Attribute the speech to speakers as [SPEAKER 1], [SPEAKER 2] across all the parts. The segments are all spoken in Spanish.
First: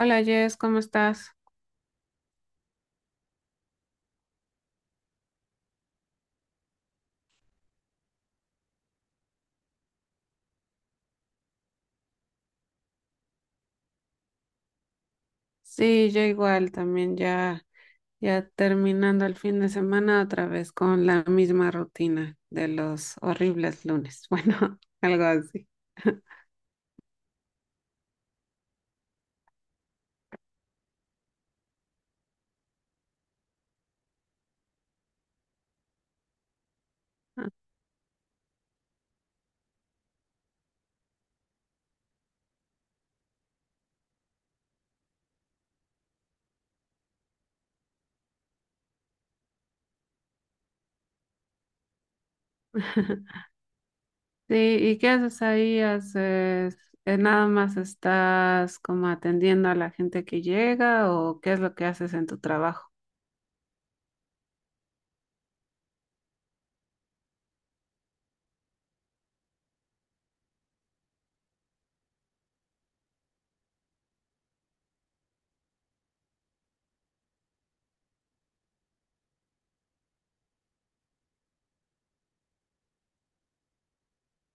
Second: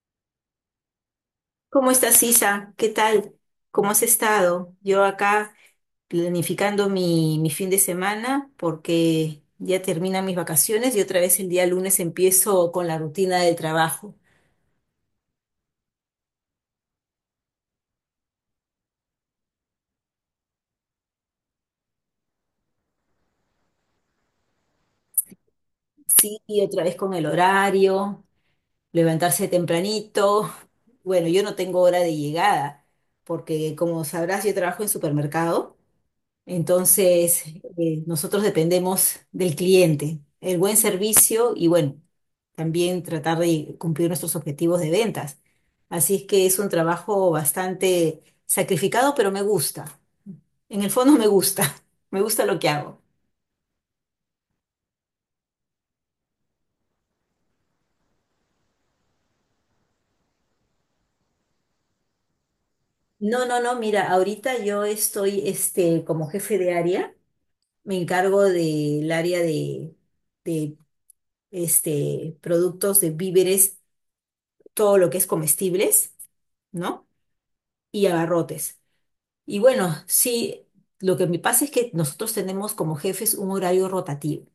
[SPEAKER 1] Hola Jess, ¿cómo estás?
[SPEAKER 2] ¿Cómo estás, Isa? ¿Qué tal? ¿Cómo has estado? Yo acá planificando mi fin de semana porque ya terminan mis vacaciones y otra vez el día lunes empiezo con la rutina del trabajo.
[SPEAKER 1] Sí, yo igual también ya terminando el fin de semana otra vez con la misma rutina de los horribles lunes. Bueno, algo así.
[SPEAKER 2] Sí, y otra vez con el horario, levantarse tempranito. Bueno, yo no tengo hora de llegada porque como sabrás, yo trabajo en supermercado. Entonces, nosotros dependemos del cliente, el buen servicio y bueno, también tratar de cumplir nuestros objetivos de ventas. Así es que es un trabajo bastante sacrificado, pero me gusta. En el fondo me gusta, me gusta lo que hago.
[SPEAKER 1] Sí, ¿y qué haces ahí? ¿ Nada más estás como atendiendo a la gente que llega o qué es lo que haces en tu trabajo?
[SPEAKER 2] No, no, no, mira, ahorita yo estoy como jefe de área, me encargo del área de productos de víveres, todo lo que es comestibles, ¿no? Y abarrotes. Y bueno, sí, lo que me pasa es que nosotros tenemos como jefes un horario rotativo.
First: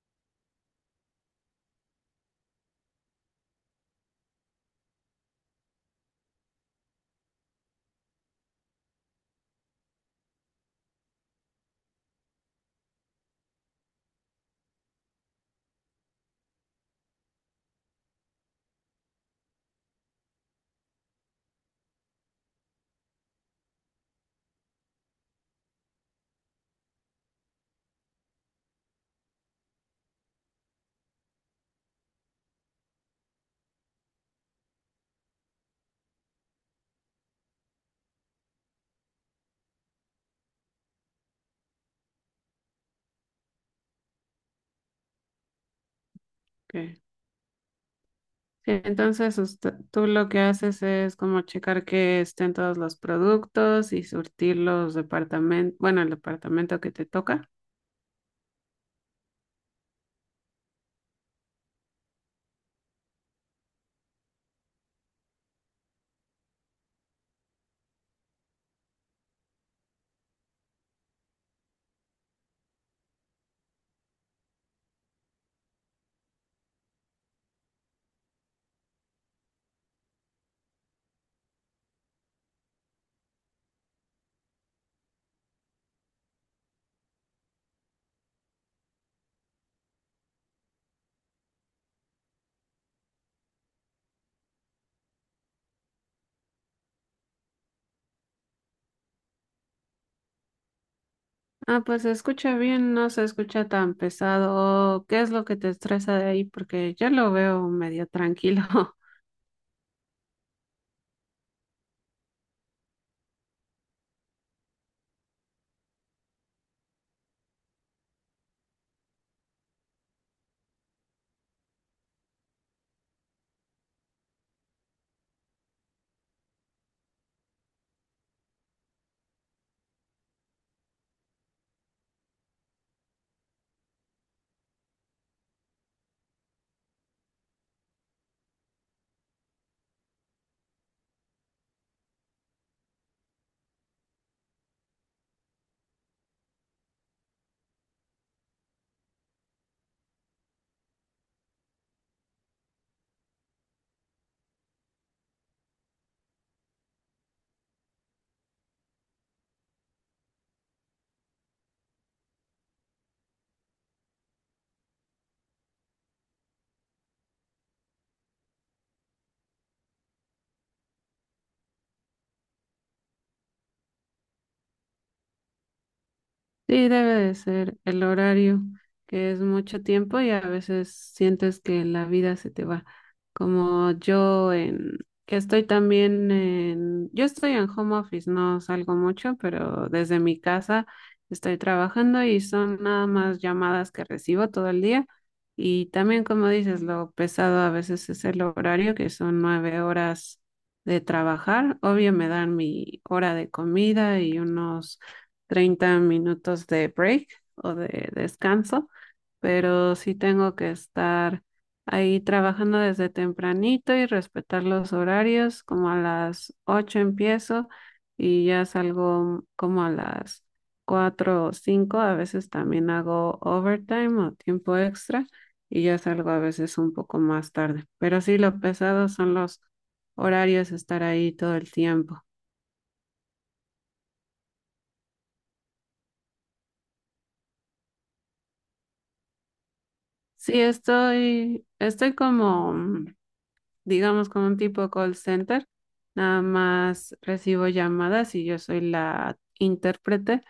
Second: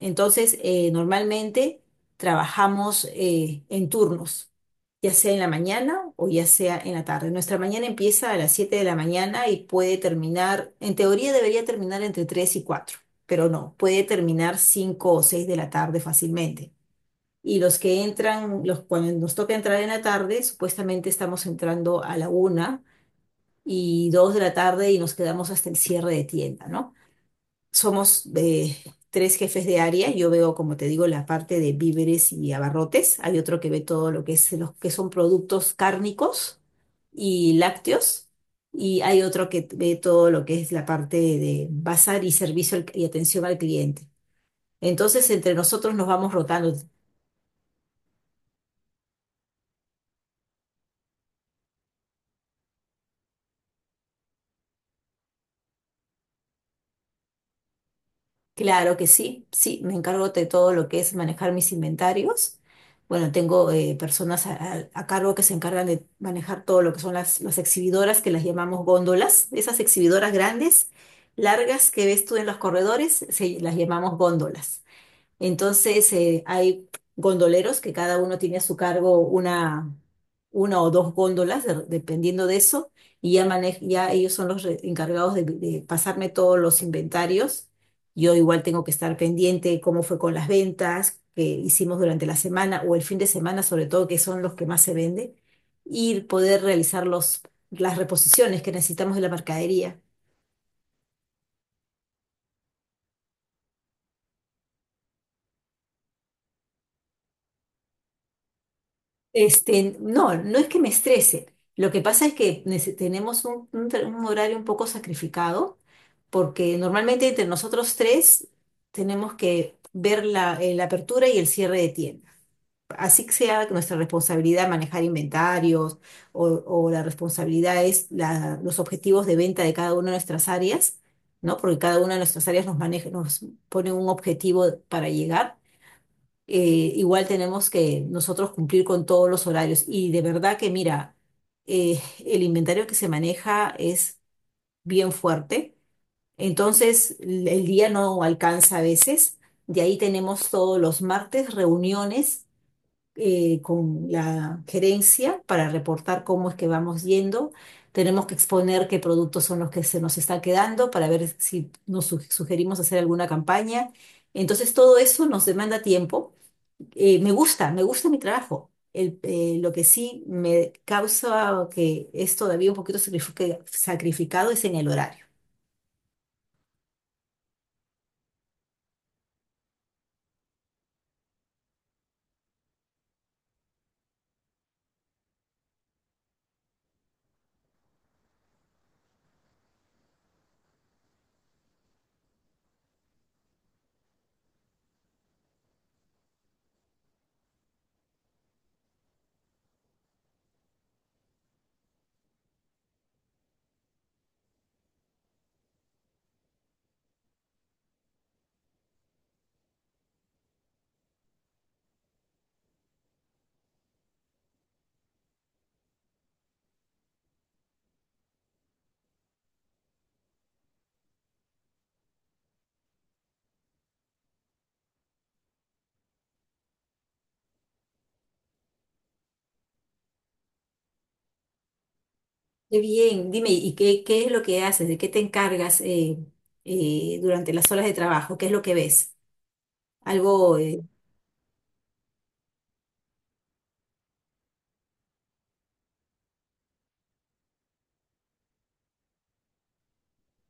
[SPEAKER 2] Entonces, normalmente trabajamos en turnos, ya sea en la mañana o ya sea en la tarde. Nuestra mañana empieza a las 7 de la mañana y puede terminar, en teoría debería terminar entre 3 y 4, pero no, puede terminar 5 o 6 de la tarde fácilmente. Y los que entran, los, cuando nos toca entrar en la tarde, supuestamente estamos entrando a la 1 y 2 de la tarde y nos quedamos hasta el cierre de tienda, ¿no? Somos tres jefes de área, yo veo, como te digo, la parte de víveres y abarrotes, hay otro que ve todo lo que es los que son productos cárnicos y lácteos, y hay otro que ve todo lo que es la parte de bazar y y atención al cliente. Entonces, entre nosotros nos vamos rotando.
[SPEAKER 1] Sí, entonces tú lo que haces es como checar que estén todos los productos y surtir los departamentos, bueno, el departamento que te toca.
[SPEAKER 2] Claro que sí, sí, me encargo de todo lo que es manejar mis inventarios. Bueno, tengo personas a cargo que se encargan de manejar todo lo que son las exhibidoras, que las llamamos góndolas. Esas exhibidoras grandes, largas que ves tú en los corredores, se, las llamamos góndolas. Entonces, hay gondoleros que cada uno tiene a su cargo una o dos góndolas, dependiendo de eso, y ya, ya ellos son los encargados de pasarme todos los inventarios. Yo igual tengo que estar pendiente cómo fue con las ventas que hicimos durante la semana o el fin de semana, sobre todo, que son los que más se venden, y poder realizar las reposiciones que necesitamos de la mercadería.
[SPEAKER 1] Ah, pues se escucha bien, no se escucha tan pesado. ¿Qué es lo que te estresa de ahí? Porque yo lo veo medio tranquilo.
[SPEAKER 2] Este, no, no es que me estrese. Lo que pasa es que tenemos un horario un poco sacrificado, porque normalmente entre nosotros tres tenemos que ver la apertura y el cierre de tiendas. Así que sea nuestra responsabilidad manejar inventarios o la responsabilidad es los objetivos de venta de cada una de nuestras áreas, ¿no? Porque cada una de nuestras áreas nos maneja, nos pone un objetivo para llegar igual tenemos que nosotros cumplir con todos los horarios. Y de verdad que, mira, eh, el inventario que se maneja es bien fuerte, entonces el día no alcanza a veces. De ahí tenemos todos los martes reuniones con la gerencia para reportar cómo es que vamos yendo. Tenemos que exponer qué productos son los que se nos está quedando para ver si nos sugerimos hacer alguna campaña. Entonces todo eso nos demanda tiempo me gusta mi trabajo. Lo que sí me causa que es todavía un poquito sacrificado es en el horario.
[SPEAKER 1] Sí, debe de ser el horario, que es mucho tiempo y a veces sientes que la vida se te va. Como yo en, que estoy también en, Yo estoy en home office, no salgo mucho, pero desde mi casa estoy trabajando y son nada más llamadas que recibo todo el día. Y también, como dices, lo pesado a veces es el horario, que son 9 horas de trabajar. Obvio, me dan mi hora de comida y unos 30 minutos de break o de descanso, pero sí tengo que estar ahí trabajando desde tempranito y respetar los horarios, como a las 8 empiezo y ya salgo como a las 4 o 5. A veces también hago overtime o tiempo extra y ya salgo a veces un poco más tarde, pero sí lo pesado son los horarios, estar ahí todo el tiempo.
[SPEAKER 2] Qué bien, dime, ¿y qué, qué es lo que haces? ¿De qué te encargas durante las horas de trabajo? ¿Qué es lo que ves? ¿Algo
[SPEAKER 1] Sí, estoy como digamos como un tipo call center. Nada más recibo llamadas y yo soy la intérprete,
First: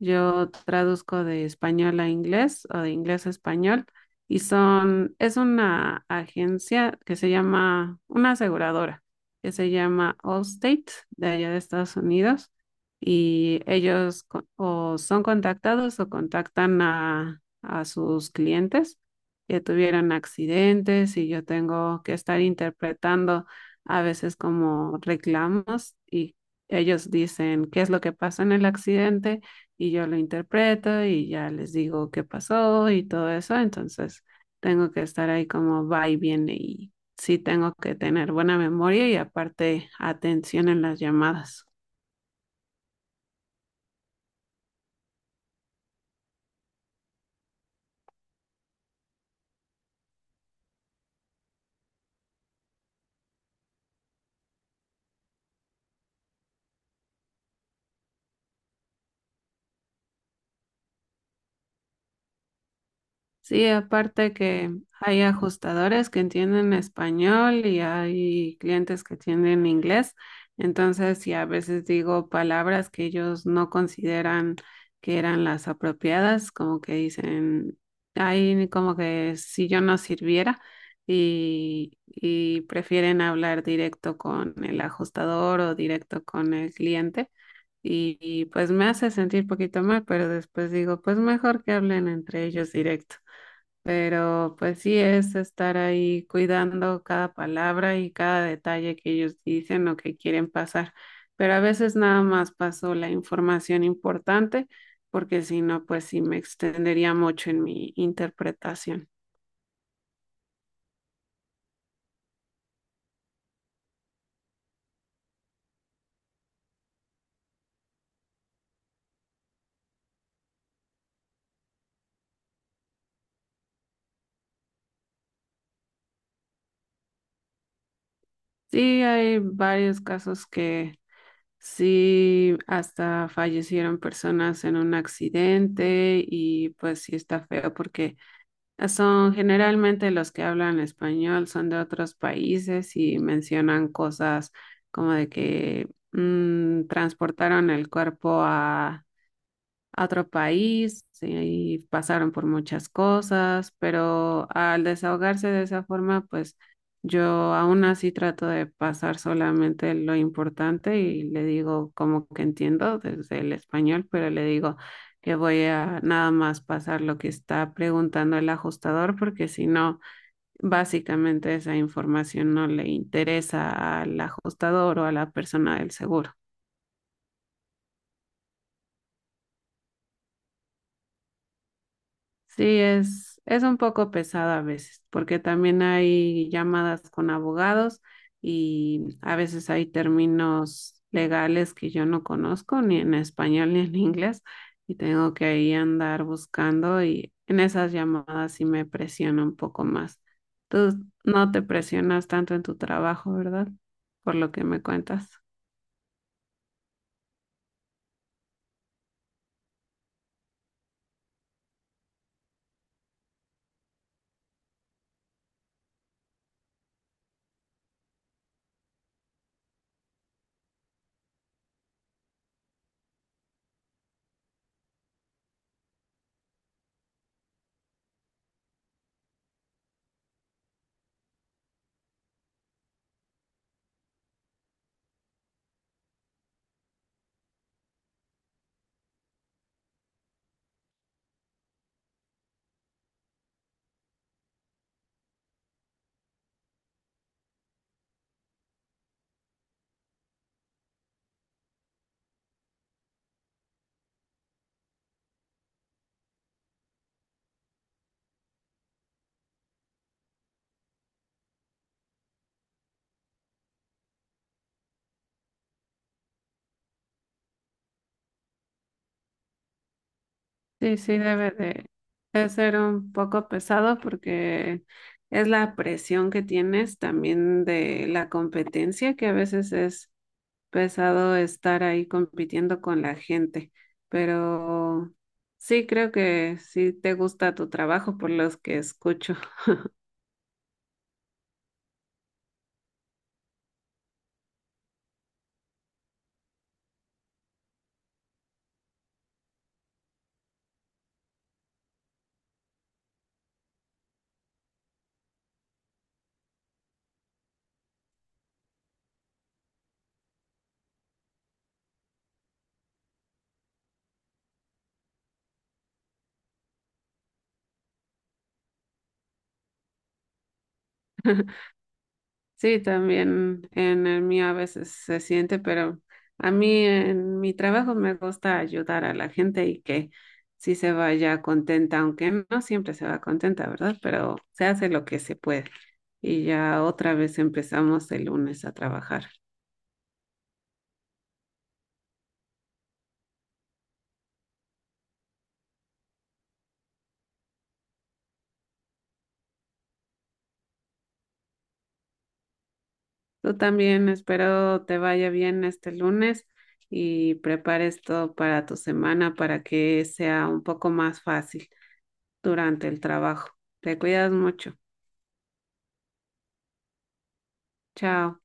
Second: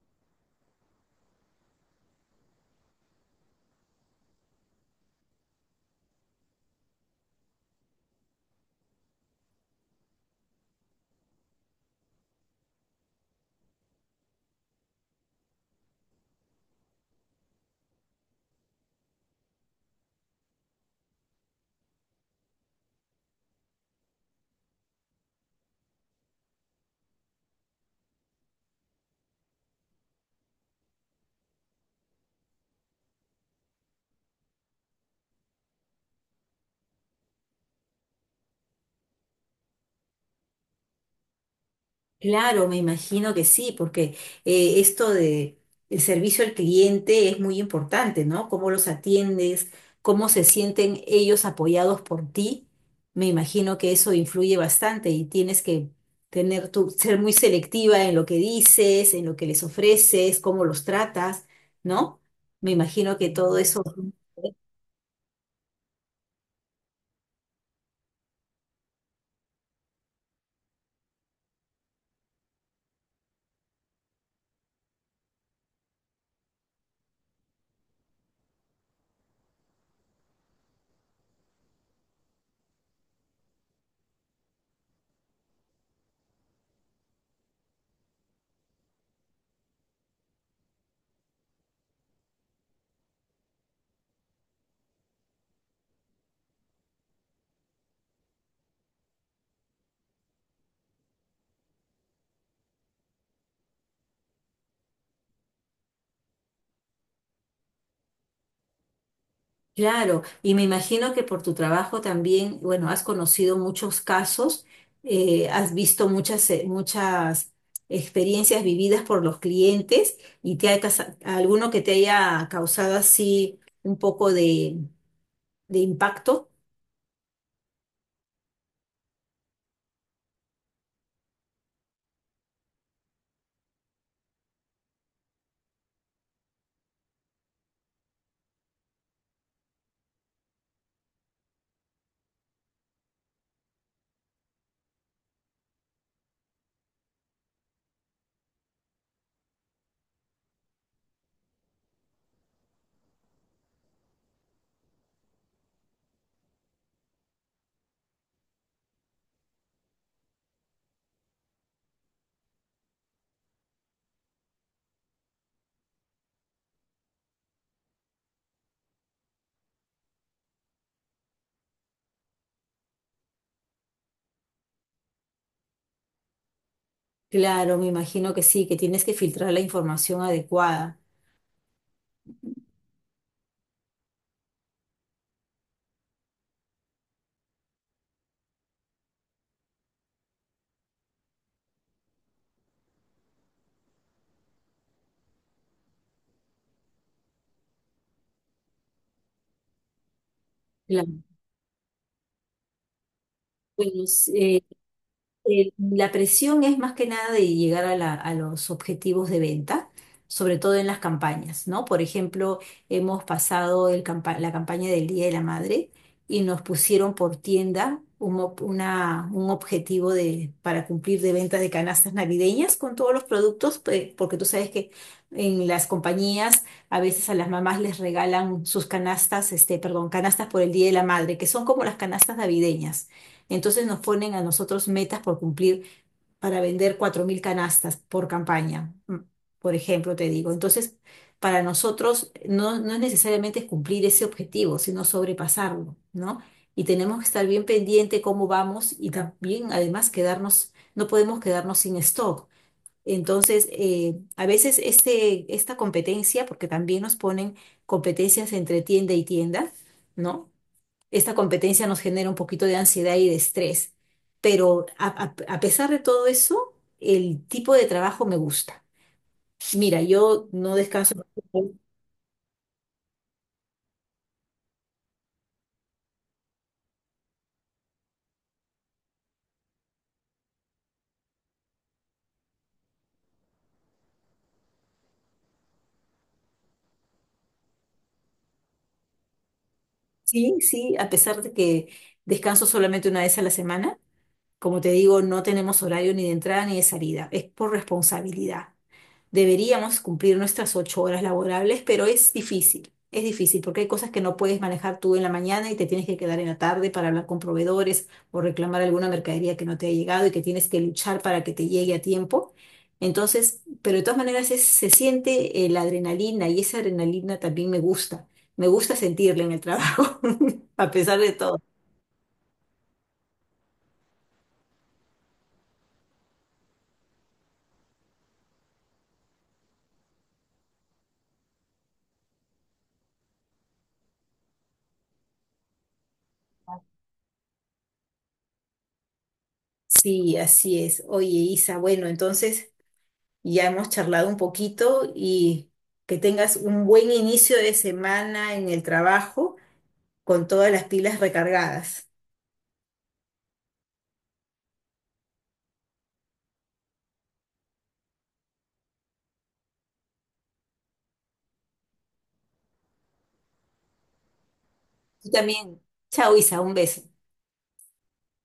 [SPEAKER 1] yo traduzco de español a inglés o de inglés a español. Y son, es una agencia que se llama, una aseguradora que se llama Allstate de allá de Estados Unidos, y ellos o son contactados o contactan a sus clientes que tuvieron accidentes, y yo tengo que estar interpretando a veces como reclamos. Y ellos dicen qué es lo que pasa en el accidente y yo lo interpreto y ya les digo qué pasó y todo eso. Entonces tengo que estar ahí como va y viene, y sí tengo que tener buena memoria y aparte atención en las llamadas.
[SPEAKER 2] Claro, me imagino que sí, porque esto de el servicio al cliente es muy importante, ¿no? Cómo los atiendes, cómo se sienten ellos apoyados por ti. Me imagino que eso influye bastante y tienes que tener tu, ser muy selectiva en lo que dices, en lo que les ofreces, cómo los tratas, ¿no? Me imagino que todo
[SPEAKER 1] Sí,
[SPEAKER 2] eso
[SPEAKER 1] aparte que hay ajustadores que entienden español y hay clientes que entienden inglés, entonces sí a veces digo palabras que ellos no consideran que eran las apropiadas, como que dicen, ahí como que si yo no sirviera, y prefieren hablar directo con el ajustador o directo con el cliente. Y pues me hace sentir poquito mal, pero después digo, pues mejor que hablen entre ellos directo. Pero pues sí es estar ahí cuidando cada palabra y cada detalle que ellos dicen o que quieren pasar. Pero a veces nada más paso la información importante, porque si no, pues sí me extendería mucho en mi interpretación.
[SPEAKER 2] Claro, y me imagino que por tu trabajo también, bueno, has conocido muchos casos, has visto muchas, muchas experiencias vividas por los clientes y te ha, alguno que te haya causado así un poco de impacto.
[SPEAKER 1] Sí, hay varios casos que sí hasta fallecieron personas en un accidente y pues sí está feo porque son generalmente los que hablan español, son de otros países y mencionan cosas como de que transportaron el cuerpo a otro país y pasaron por muchas cosas, pero al desahogarse de esa forma, pues yo aún así trato de pasar solamente lo importante y le digo como que entiendo desde el español, pero le digo que voy a nada más pasar lo que está preguntando el ajustador, porque si no, básicamente esa información no le interesa al ajustador o a la persona del seguro.
[SPEAKER 2] Claro, me imagino que sí, que tienes que filtrar la información adecuada.
[SPEAKER 1] Sí, es un poco pesado a veces, porque también hay llamadas con abogados y a veces hay términos legales que yo no conozco, ni en español ni en inglés, y tengo que ahí andar buscando y en esas llamadas sí me presiona un poco más. Tú
[SPEAKER 2] Claro.
[SPEAKER 1] no te presionas tanto en tu trabajo, ¿verdad?
[SPEAKER 2] Bueno,
[SPEAKER 1] Por lo que me cuentas.
[SPEAKER 2] La presión es más que nada de llegar a, a los objetivos de venta, sobre todo en las campañas, ¿no? Por ejemplo, hemos pasado la campaña del Día de la Madre y nos pusieron por tienda un objetivo de, para cumplir de ventas de canastas navideñas con todos los productos, porque tú sabes que en las compañías a veces a las mamás les regalan sus canastas, perdón, canastas por el Día de la Madre, que son como las canastas navideñas. Entonces nos ponen a nosotros metas por cumplir para vender 4.000 canastas por campaña, por ejemplo, te digo. Entonces, para nosotros no, no es necesariamente cumplir ese objetivo, sino sobrepasarlo, ¿no? Y tenemos que estar bien pendiente cómo vamos y también, además, quedarnos, no podemos quedarnos sin stock. Entonces, a veces esta competencia, porque también nos ponen competencias entre tienda y tienda, ¿no? Esta competencia nos genera un poquito de ansiedad y de estrés. Pero a pesar de todo eso, el tipo de trabajo me gusta. Mira, yo no
[SPEAKER 1] Sí, sí,
[SPEAKER 2] descanso.
[SPEAKER 1] debe de ser un poco pesado porque es la presión que tienes también de la competencia, que a veces es pesado estar ahí compitiendo con la gente, pero sí creo que sí te gusta tu trabajo por los que escucho.
[SPEAKER 2] Sí, sí, a pesar de que descanso solamente una vez a la semana, como te digo, no tenemos horario ni de entrada ni de salida, es por responsabilidad. Deberíamos cumplir nuestras 8 horas laborables, pero es difícil porque hay cosas que no puedes manejar tú en la mañana y te tienes que quedar en la tarde para hablar con proveedores o reclamar alguna mercadería que no te ha llegado y que tienes que luchar para que te llegue a tiempo. Entonces, pero de todas maneras se siente la adrenalina y esa adrenalina también me gusta. Me gusta sentirla en el trabajo, a pesar de todo.
[SPEAKER 1] Sí, también en el mío a veces se siente, pero a mí en mi trabajo me gusta ayudar a la gente y que sí se vaya contenta, aunque no siempre se va contenta, ¿verdad? Pero se hace lo que se puede. Y ya otra vez empezamos el lunes a trabajar.
[SPEAKER 2] Sí, así es. Oye, Isa, bueno, entonces ya hemos charlado un poquito y que tengas un buen inicio de semana en el trabajo con todas las pilas recargadas.
[SPEAKER 1] Tú también espero te vaya bien este lunes y prepares todo para tu semana para que sea un poco más fácil durante el trabajo. Te cuidas mucho.
[SPEAKER 2] Tú también. Chao, Isa, un beso.
[SPEAKER 1] Chao.